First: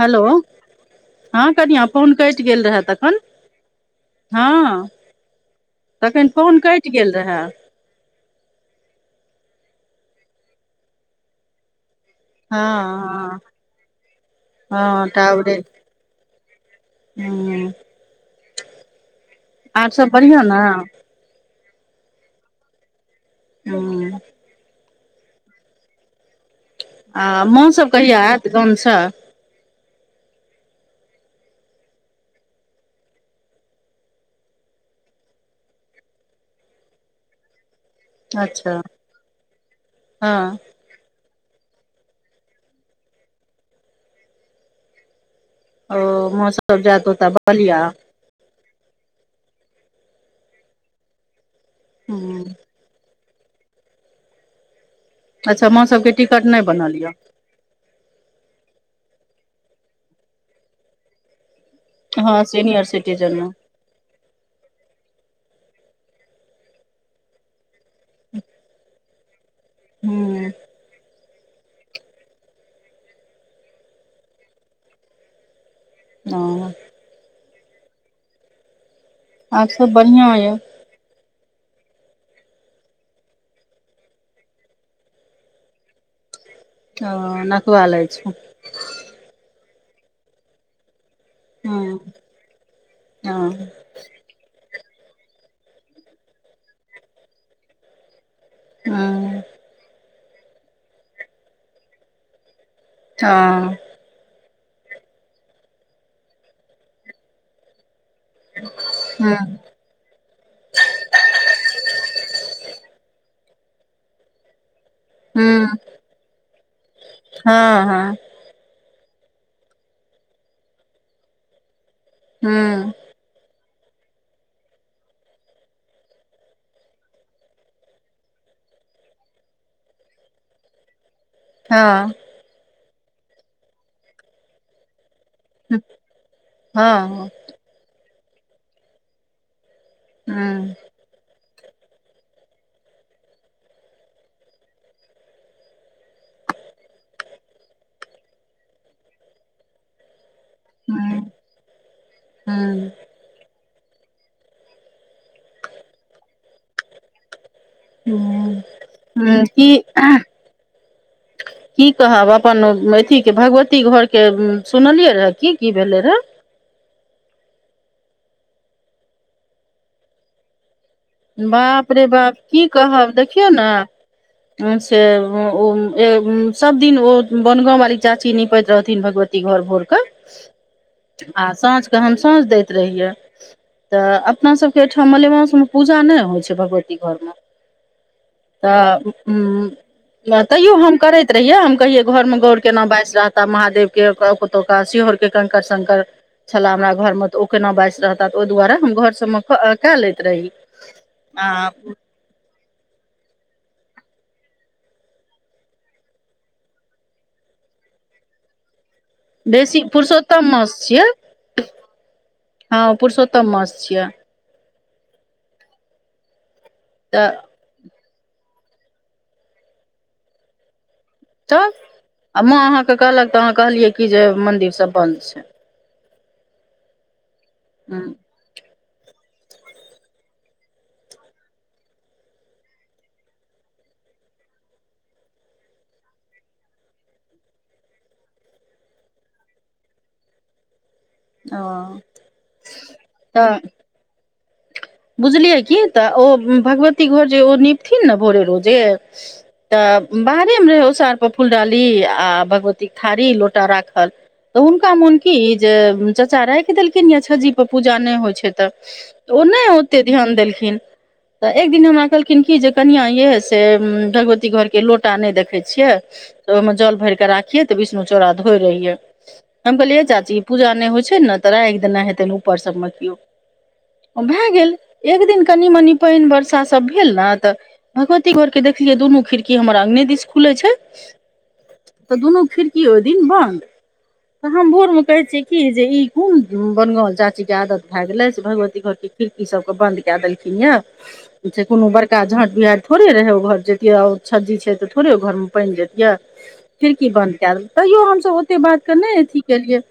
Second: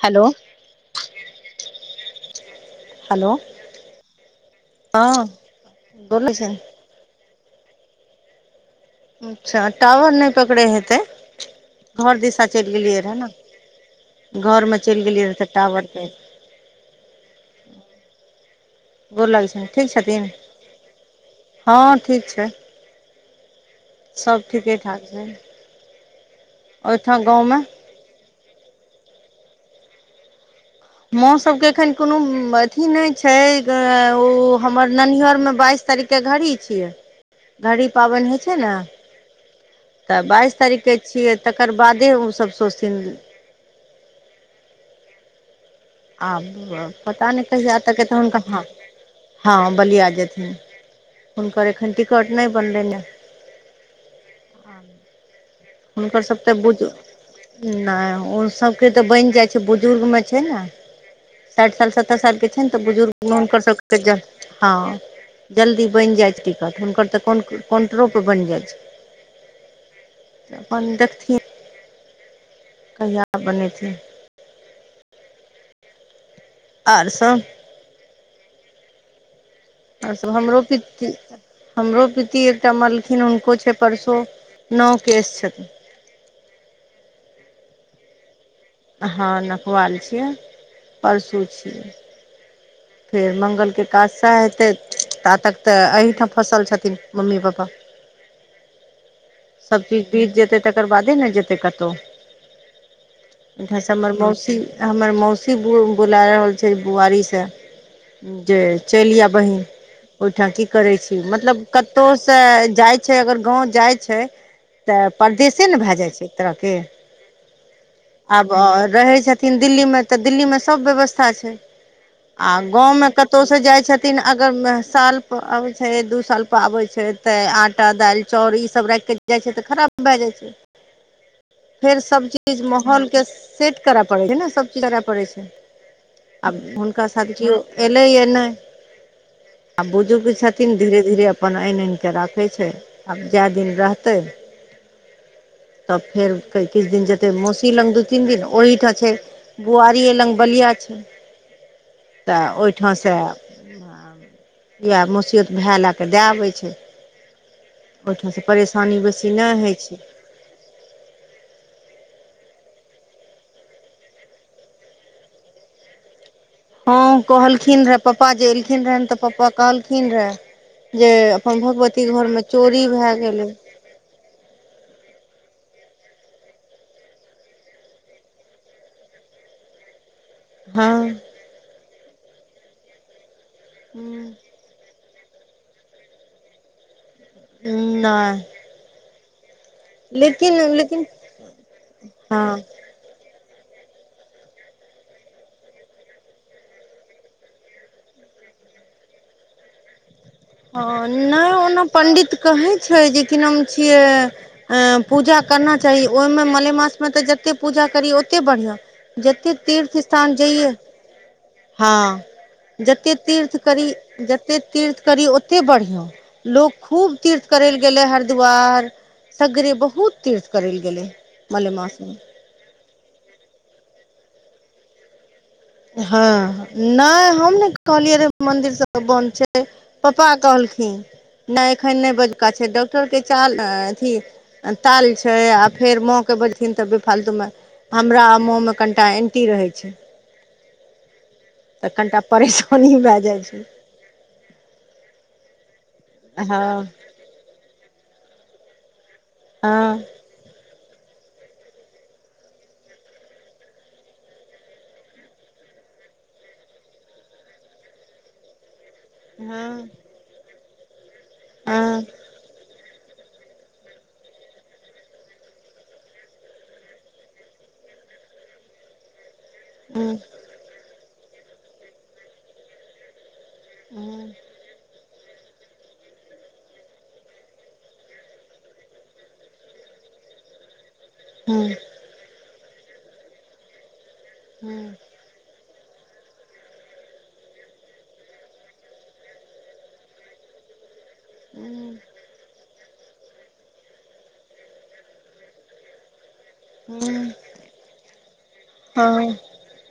Hello हँ कनिआ phone कटि गेल रहै तखेन हेलो तखन हँ तखन बोलै छै फोन कटि गेल रहए अच्छा टावर नहि पकड़े हेतै घर दिशा चलि गेलियै रहऽ हँ ने घरमे चलि गेलियै रहऽ तऽ टावर हू गोर लागै छै आर ठीक सब छथिन बढ़िऑं नऽ हँ ठीक छै हू सब ठीके ठाक छै आ ओहिठाम गाँवमे माँ सब कहिया आयत गामसँ माँ सबके एखन कोनो अथी नहि छै ओ हमर ननिहरमे बाइस तारीख घड़ी छिये घड़ी पाबैन होइ छै न अच्छा त हँ बाइस तारिक छियै तकर बादे ओसभ शौचिथिन ओ माँ सब आब जायत पता ओतऽ नहि कैहिया बलिया एतेक हुनका फताहै नऽ हँ बलििया जेथिन हुनकर एखन टिकट ह नहि बनलनि हँ आँ अच्छा माँ सबके टिकट नहि बनल यऽ नहि ओ सबके तऽ बनि जाइ छै बुजुर्ग में छै ने साठि साल स तर साल हँ के छै ने त सीनियर सिटीजन बुजुर्गुनक सब तऽ हँ जल्दी बनि जाइ छै टिकट हुनकर तऽ कोन कन्ट्रो परर बनि जाइत छै मे अपन देखथिन कहिया बनै छै हँ और सब आर सब आओर सभ बढ़िआँ यए हमरो पिती हमरो पिती एकटा मलखिन हुनको छै परसो नओ केस छथिन ओ नकवा लै छौ हँ नपबा लै छियै परसू छियै हँ फेर मंगल हँ के एकादशा हेतै तातक तऽ एहिठाम फँसल छथिन मम्मी पापा हूँ सभचीज बीत जेतै तकर बादे ने जेतै कतौ हँ हमर मौसी हमर मौसी बु बुला रहल छै बुआरी सँ जे चइल आ हँ बहीन ओइठा की करे छी मतलब कतौ से जाय छै अगर गाँंव जाय छै तऽ परदेसे ने हूँ भए जाइ छै एक तरहके हँ हँ आब रहै छथिन दिल्ली मे तऽ दिल्ली मे सब व्यवस्था छै आ हूँ गाँव मे क कतौ से जाइ छथिन अगर साल पर आबै छै दू साल पर आबै छै तऽ आटा दालि चाउर ई सब राइख के जाय छै तऽ खराब भए जाय छै फेर हँ सबजी चीज माहौलके सेट करअ पड़ै छै ने सब चीज करय पड़ै छै आब हुनका हँ हूँ साथ कियौ एलैया नहि आ बुजुर्ग हूँ छथिन धीरे धीरे अपन आनि आनि कऽ राखै छै आब जए दिन रह तय तब फेर किछ दिन जेते मौसी लग दू तीन दिन ओहिठम छै बुआरी लग बलिया छै तऽ हूँ ओहिठाम से इएह मौसियौत भए लए कऽ दए आबै छै ओहिठामा सँ हूँ परेशानी बेसी हूँ ने होइ की छै की कहब अपन अथी के भगवती घरके सुनलियै रहे की की भेलै रहै हँ कहलखिन रहे पापा जे एलखिन रहे तऽ पप्पा कहलखिन रहे जे अपन बाप रे भगवती घर बाप मे चोरी भए गेलै अच्छा ओ ओ ए सबदिन ओ बनगाँव वाली चाची निपैत रहथिन भगवती घर भोर कऽ हँ आ साँझके हम साँझ दैत रहियै तऽ अपनासभके ओइठाम मलेमास मे पूजा नै होइ छै भगवती घर में उ नइह तऽ उ उ तैयो हम लेकिन करैत रहियै हम कहियै घरमे हँ गौर केना बाइस रह त महादेव के [unintelligible] शिहोर के कंकड़ शंकर छलाह हमरा घरमे तऽ ओ केना बाइसि रहता त ओइ दुआरे हम घर सभमे कए लैत रही हँ नै आ ओना पण्डित कहै छय जे कि नाम छियै ए पूजा करना चाही ओइमे मलेमास मे तऽ जते पूजा करी ओते बढ़िआँ जते बेसी तीर्थ स्थान पुरुषोत्तम जइये मास छियै हँ हँ जते पुरुषोत्तम तीर्थ मास करी छियै जते तीर्थ करी ओते बढ़िया लोग खूब तऽ तीर्थ करै ले गेले हरिद्वार सगरे बहुत तीर्थ करै ले गेले तऽ मलेमास मे आ माँ अहाँकेँ कहलक तऽ अहाँ कहलियै कि जे मंन्दिर सब बंन्द छै हँ नइ हम ने कहलियै रे मंन्दिर सब बन्द छै पापा कहलखिन नइ एखन नइ बजका छै डॉक्टर के चाल अथी ताल छै आ फेर माँ के बजेथिन तऽ बेफालतू मे हमरा मोह मे कनिटा एंटी रहै छै ह तऽ ओ कनिटा परेशानी भए जाइ तऽ छै बुझलियै की तऽ ओ हँ भगवती घर जे ओ निपथिन ने भोरे रोजे हँ तऽ बाहरेमे उषाआर पर फूल डाली आ भगवतीक थाड़ी लोटा राखल तऽ हुनका मोन की जे चचा राखि देलखिन या छ्जीपर पूजा नहि होइ छै तऽ त ओ नहि हँ ओते ध्यान देलखिन तऽ एक दिन हमरा कहल खिन की जे कनिऑं यै से भगवती घरके लोटा नहि देखै छियै तऽ ओहिमे जल भर कऽ राखियै तऽ विष्णु चौड़ा धोइ रहियै हम कहलियै यै चाची पूजा नहि होइ छै ने तऽ राखि देने हेतनि ऊपर सभमे केओ भए गेल एक दिन कनि मनि पानि वर्षासभ भेल ने तऽ भगवती घर के देखलियै दुनू खिड़की हमर अगंने दिस खुलै छै हँ तऽ दुनू खिड़की ओहि दिन बन्द तऽ हम भोर मे कहै छियै की जे ई कोन बनगाॅल चाची के आदत भय गेले से भगवती घर के खिड़की सब बंद कैऽ देलखिन य जे कोनो बर बरका झाँट बिहरि थोड़े रहै ओ घर जैतीयै ओ छज्जी छै तऽ थोड़े ओ घरमे पानि जैतियै खिड़की बन्द कए देलक तैयो हमसभ ओतेक बातके नहि अथी केलियैऽ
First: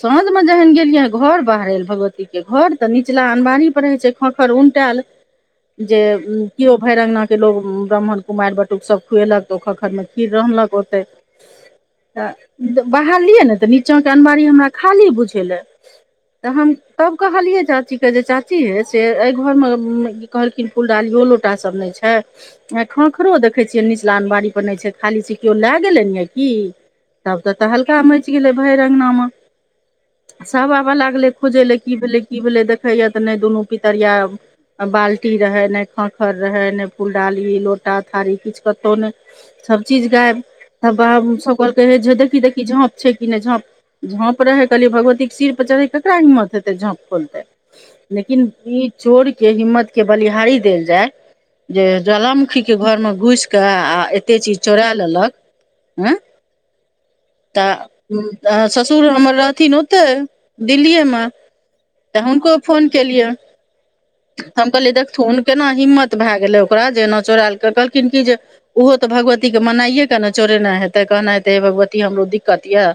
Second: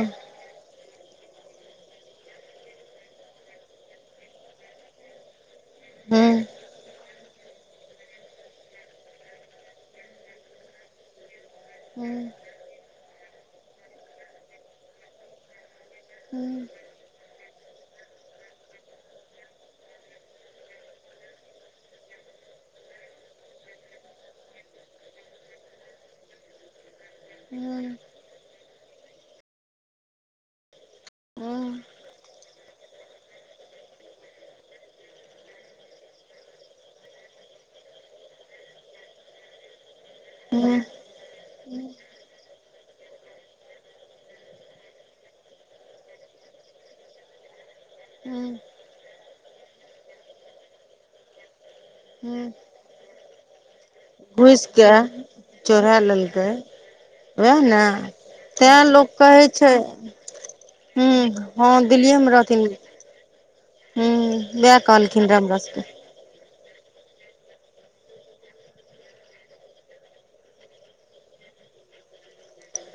सॅंऽन मे जहन गेलियै घर बाहरल भगवती के घर तऽ निचला अनबारी [unintelligible] घर पर उलटेल जे कियो भैर अंगना के लोक ब्राह्मण कुमारि बटुकसभ खुएलक तऽ ओ खखरमे खीर रहलक ओते तऽ बाहरलियै ने तऽ नीचाँके अनबारी हमरा खाली बुझेलए तहन तब कहलियै चाची के जे चाची चाची यै से ऐ घरमे की कहलखिन फुलडालियो लोटा सब नै छै आ खऽखरो देखै छियै निचला अनमारी पर नहि छै खाली छै केओ लए गेलै ने यए कि तब तऽ तहल्का मचि गेलै भरि अंगना मे सब आव लागलै खोजय लए की भेलै की भेलै देखैए तऽ नै दुनू पितरिया बाल्टी रहै नै खखर रहै नहि फुलडाली लोटा थारी किछ कतहु नै सबचीज गायब ह [unintelligible] त बाबु सब कहलकै जे देखी देखी झाँप छै की नहि झाँप झाँप रहै कहलियै भगवतीके सिरपरढ़ै क केरा हिमत हेतै झाँप खोलतै लेकिन ई चोर के हिम्मत के बलिहारी देल जाय जे ज्वालामुखी घरमे घुइस कऽ आ एतेक चीज घुस चोरा के लेलक चोरा एं लेलकै वएह ने तऽ तें लोक ससुर हमर कहै छै रहथिन ओतहि हूँ दिल्लीएमे हँ दिल्लएमे रहथिन फोन केेलिय हूँ त हम वएह कहलीयै कहलखिन रऽ देखथुन हमरा केना सबके हिम्मत भए गेलै ओकरा जे एना चोरायल कहलखिन कि जे ओहो तऽ भगवतीके मनाइए क ने चोरेने हेतै कहने हेतै हे भगवती हमरो दिक्कत य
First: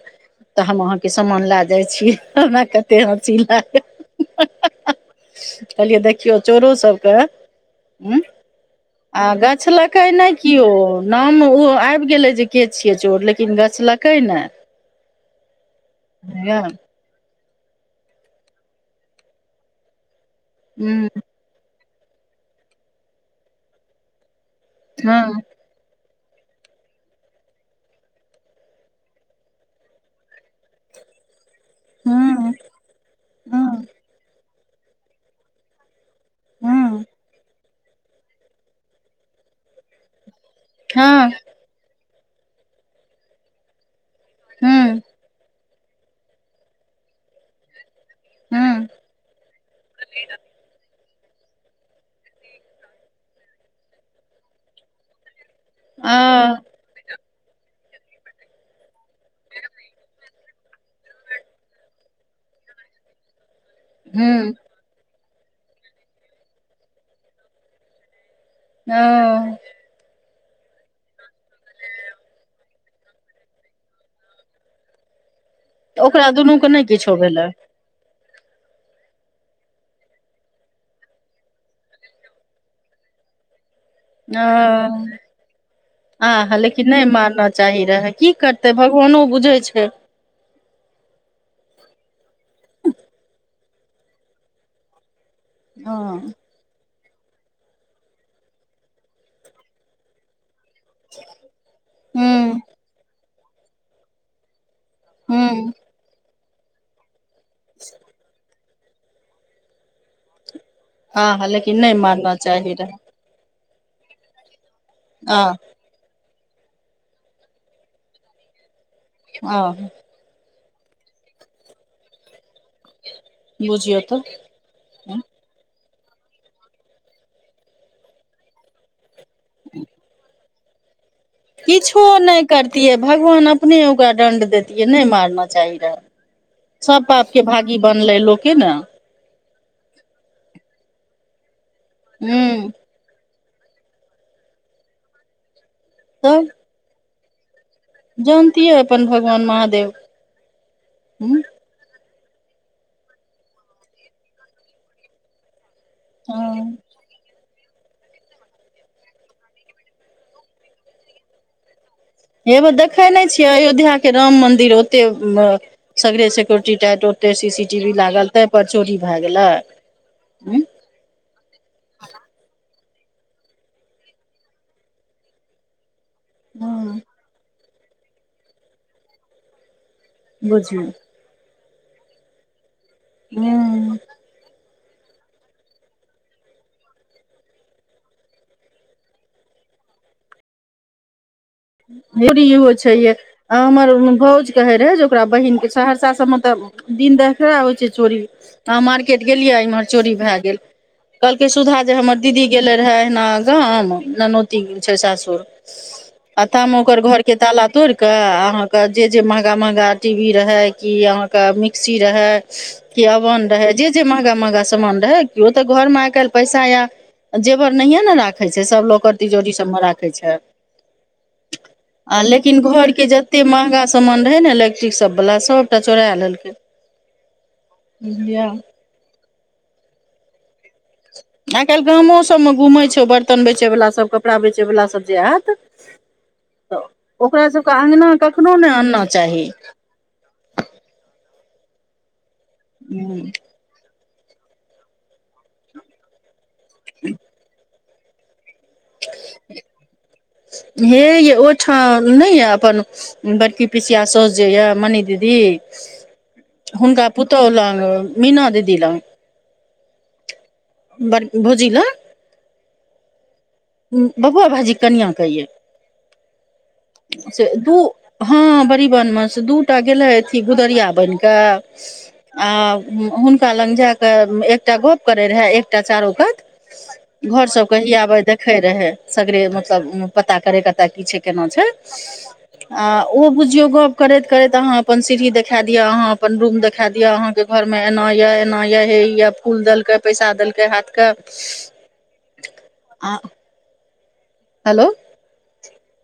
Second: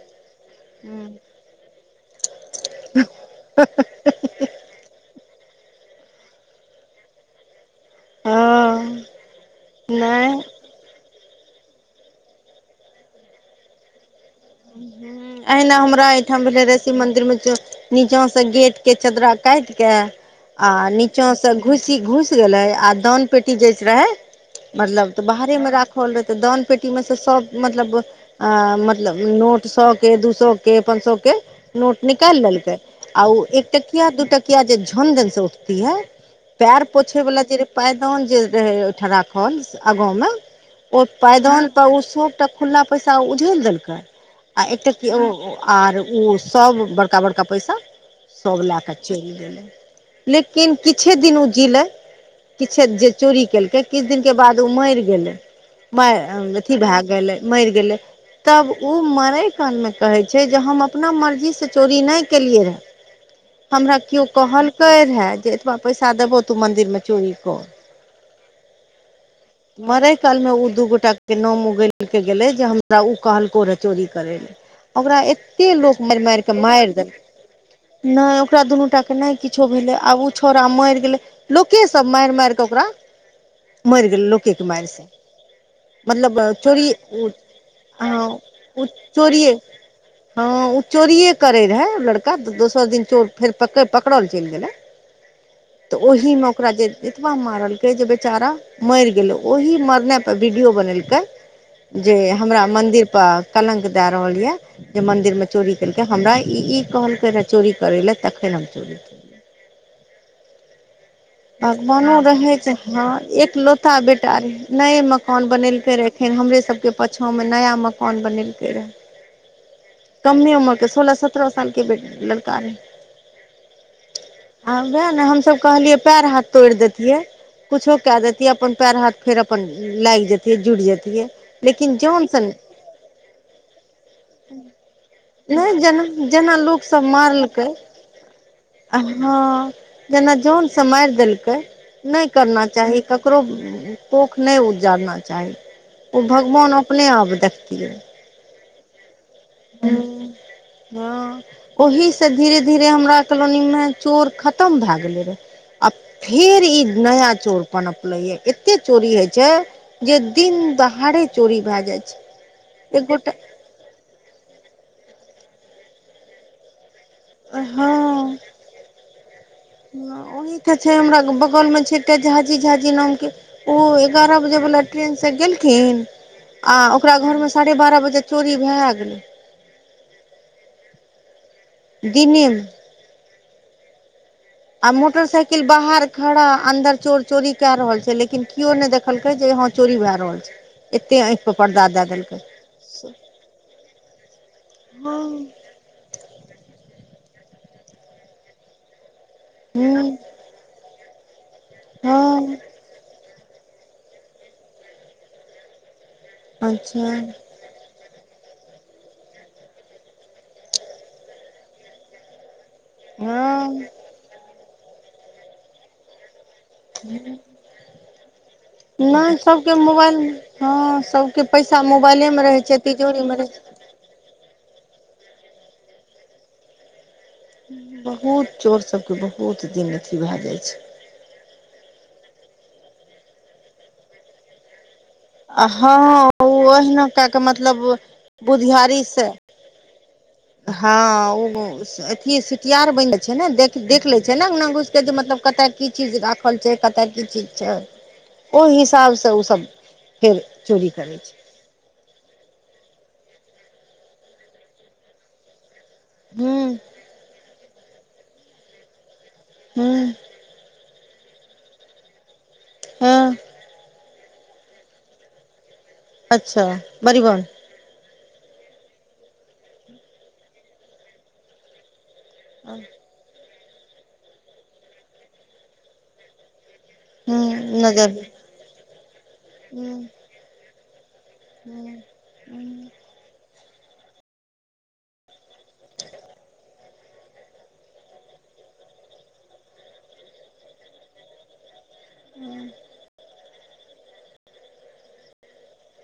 तऽ हम हूँ अहाँके सामान लए जाय छी हमरा कते हस्सी लाग कहलियै देखियौ चोरो सबके ह हँ आ गछलकै नै नहि किओ नाम ओ आबि गेले जे के छिये चोर लेकिन गछलक कै नै हूं अहिना हमरा एहिठाम भेले रायत शिव मंदिर में ज नीचा से गेट के चदरा काट के आ हूं नीचा से सब घुसी घुस गेले आ दान पेटी जे रहे मतलब तऽ हँ बाहरे मे राख होल रहे त दान पेटी में से सब मतलब अ मतलब नोट सब दू सए के पांँ सए के नोट निकाल हूं लेलकै आ हूं एकटकिया दूटकिया किया जे झनझन से उठती है पैर हूं पोछे वला जे पैदान जे रहे ओठराखल आगा मे ओ हँ पैदान त ओ सबटा खुला पैसा उझल देलकै आ एकटा हूं आर ओ सभ बड़का बड़का पैसा सभ लए हूं कऽ चलि गेलै लेकिन किछे दिन ओ जीलै। किछे जे चोरी केलकै किछु दिन के बाद ओ मरि गेलै। आ अथी भए गेलै मरि गेलै तब उ मरय काल में कहै छैय जे हम अपना मर्जी से चोरी नहि केलियै रहे। हमरा केओ हूं कहलकै रहे जे एतबा पैसा देबो तू मंदिर मे चोरी कर। ओ मरय कालमे ओ दू गोटाके नाम उगैलके गेलै जे हमरा ओ कहलकौ रहै चोरी करै लए। ओकरा एते तऽ लोक मारि ओकरा मारि कऽ दुनूके नहि मारि किछो देलकै। भेलै नहि ओकरा दुनू टाके नहि किछो भेलै आब ओ छौड़ा मरि गेलै। लोकेसभ मारि मारि कऽ ओकरा मरि गेलै लोकके मारिसँ। आ मतलब हा लेकिन चोरी नहि मारना चाही रहए हँ की करतै ओ भगवानो चोरिये बुझै छैय। हँ ओ चोरीये करै रहै लड़का त दोसर दिन चोर फेर पकड़ पकरल चलि गेलै। [inaudible] तऽ हँ ओहिमे ओकरा जे एतबा मारलकै जे बेचारा मरि गेलै ओहि मरने त वीडियो बनेलकै जे हमरा हूँ मंदिर पर कलंक दए रहल ये। जे मन्दिरमे हूँ चोरी केलकै हमरा ई ई कहलकै रहै चोरी करय ले तखन हम चोरीे केलियै। आह लेकिन नहि भगवानो मारना रहय चाही छैय रहए हँ एकलौता बेटा रहय नये मकान आह बनेलकै रहे। खन हमरे सबके पाछाँमे नया मकान बनेलकै रहै। ओ कमे उमर के सोलह सत्तरह सालके बे लड़का रहै। बुझियौ तऽ। आ वैह ने हमसब कहलियै पैर हाथ तोड़ देतियै कुछो कय देतियै अपन पैर हाथ फेर अपन लाइग जेतयै जुड़ जेतियै। किछो नहि करतियै भगवान अपने ओकरा दंड देतियै नहि मार ना नहि चाही जेना जेना रहै लोकसभ सब पाप के भागी बनले लोके ने। आ हँ जेना जान से मारि देलकै नहि करना हूँ चाही कक रो कोख नहि उजारना चाही ओ तब भगवान अपने आप देखतियै। जानतियै अपन भगवान महादेव हूं। ओहिसे धीरे धीरे हमरा कॉलोनी में चोर खतम भए गेलै रहे। आ फेर हँ ई नया चोर पनपलै य एत्ते चोरी होय छैय जे दिन दहारे चोरी भए जाइ छै हे बै देखै एक नहि गोटा छियै अयोध्या के राम मंदिर ओते सगरे सिक्योरिटी टाइट ओते सी सी हँ टीवी लागल ताहि पर चोरी भए गेलै हूं। छैय हमरा बगल में छैय एकटा झाजी झाजी नाम के। उ एगारह बजेवला ट्रेनसँ गेलखिन आ ओकरा घरमे साढ़े बारह बजे चोरी भए गेलै। बुझू दिने मे। हूँ आ मोटरसाइकिल बाहर खड़ा अन्दर चोर चोरी कै रहल छै लेकिन केओ नहि देखलकै जे चोरी भए रहल छै एते आंखि पर परदा चोरी होई छै ये आ हमर भौज कहे रहे जे ओकरा हूँ बहिन के सहरसा सब मे तऽ दिन देखड़ा होइ छै चोरी अहां मार खेत गेलियै इम्हर चोरी भय गेल कहलकै सुधा जे हमर दीदी हँ गेलै रहे एहिना गाम ननौती छै सासुर आथाम ओकर अच्छा घर के ताला तोड़ के के अहाँके जे जे महंगा महंगा टी वी रहय कि अहाँके मिक्सी रहै क अवन हँ रहे जे महंगा महंगा सामान रहे केो ते घर में आइ काल्हि पैसा या ह [inaudible] र नहिय ने राखे छै सब लोक तिजोरी सब सबके मे राखे मोबाइल छै हँ सबके पैसा आ मोबाइले मे रहे लेकिन छै घरके तिजोरी मे जतेक रहे छै महँगा सामान रहै ने इलेक्ट्रिक सबवला सभटा चोरा लेलकै बुझलियै बहुत चोर सबके बहुत दिन अथी भए जाइ छै आइ काल्हि गामोसभमे घूमै छौ बर्तन बेचयवलाास सभ कपड़ा बेचयवलाास सभ जे आत आ हँ ओ तऽ अहिना कए कऽ ओकरा सबके मतलब अङगना कखनो नहि बुधियारी आनना से चाहि हँ ओ अथ सटियाार बनि जा छै ने देख देख लै छै ने अंगना घुसके जे मतलब कतय की चीज राखल छै कतय की चिज छै ओहि हिसाबसँ ओसभ फेर चोरी करै छै ठा नहि यऽ अपन बड़की पिसिया सौस जे यए मनी दीदी हूँ हुनका पुतोहु लग मीना दीदी लग हँ बङकी भोजी लग हँ बबुआ भाईजी कनिआ कए या अच्छा बड़ीबन हँ बड़बनमे से दू टा गेलै अथी गुदरिया बनि कऽ आ हुनका लग जा कऽ एकटा गप करैत रहए एकटा चारू कात हूँ घर सब कह ह नजर आबे देखे रहे सगरे हूँ मतलब पता करे कत की छै केना छै हूँ हूँ आ ओ बुझियौ गप करैत करैत अहाँ अपन सीढ़ी देखा दिअ अहाँ अपन रूम देखा दिअ अहाँके घर में एना ये एना ये हे ये फूल देलक पैसा देलके हाथ के ह [inaudible] ह [inaudible] [inaudible] हेल्लो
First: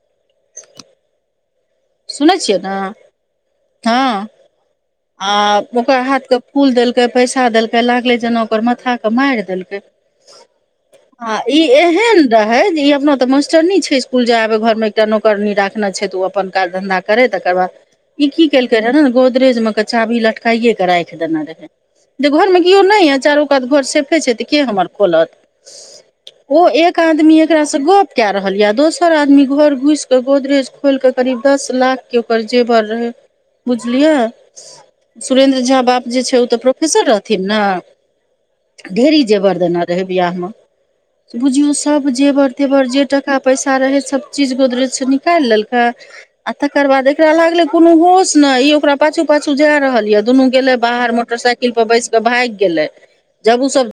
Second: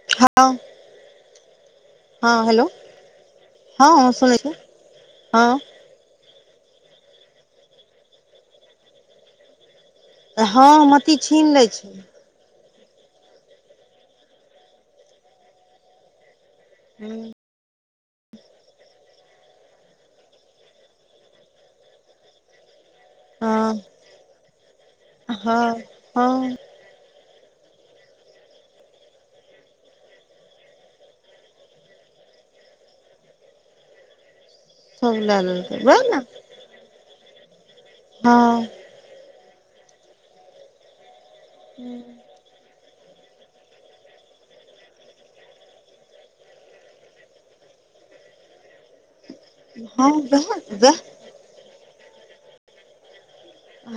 [unintelligible] हँ सुनै हँ छियै ने हेलो हँ आ हँ ओकरा हाथके फूल देलकै पैसा देलकै लागलै जैना ओकर माथाकेँ मारि देलकै हँ मति छीन लै छै रहे जे ई अपना तऽ मास्टर नी छै स्कुल जाय आब घर मे एकटा नौकरनी रखने छै तऽ ओ अपन काज धन्धा करै हूँ तकर बाद ई की केलकै रहे ने ने गोदरेज मे के चाभी लटकाइए के राख देने रहे जे घरमे केओ नहि यऽ चारू कात घर हँ सेफे छै तऽ के हमर खोलत हँ हँ ओ एक एक आदमी एकरा से गप क रहल ये दोसर आदमी घर घुस के गोदरेज खोल के करीब दस लाख के ओकर जेवर रहै बुझलियए सब लए सुरेन्द्र झा लेलकै वएह बाप ने जे छै ओ तऽ प्रोफेसर रहथिन नऽ हँ ढेरी जेवर देने रहै बिआहमे बुझियौ सब जेवर जेवर जे टाका पैसा रहे सब चीज गोदरेज सऽ निकालि लेलकै आ तकर बाद एकरा लागले कोनो होश ने ई ओकरा पाछू पाछू जाय रहल हँ ये दुनू वएह गेले बाहर वएह मोटरसाइकिल पर बैस के भागि गेले जब ओ सब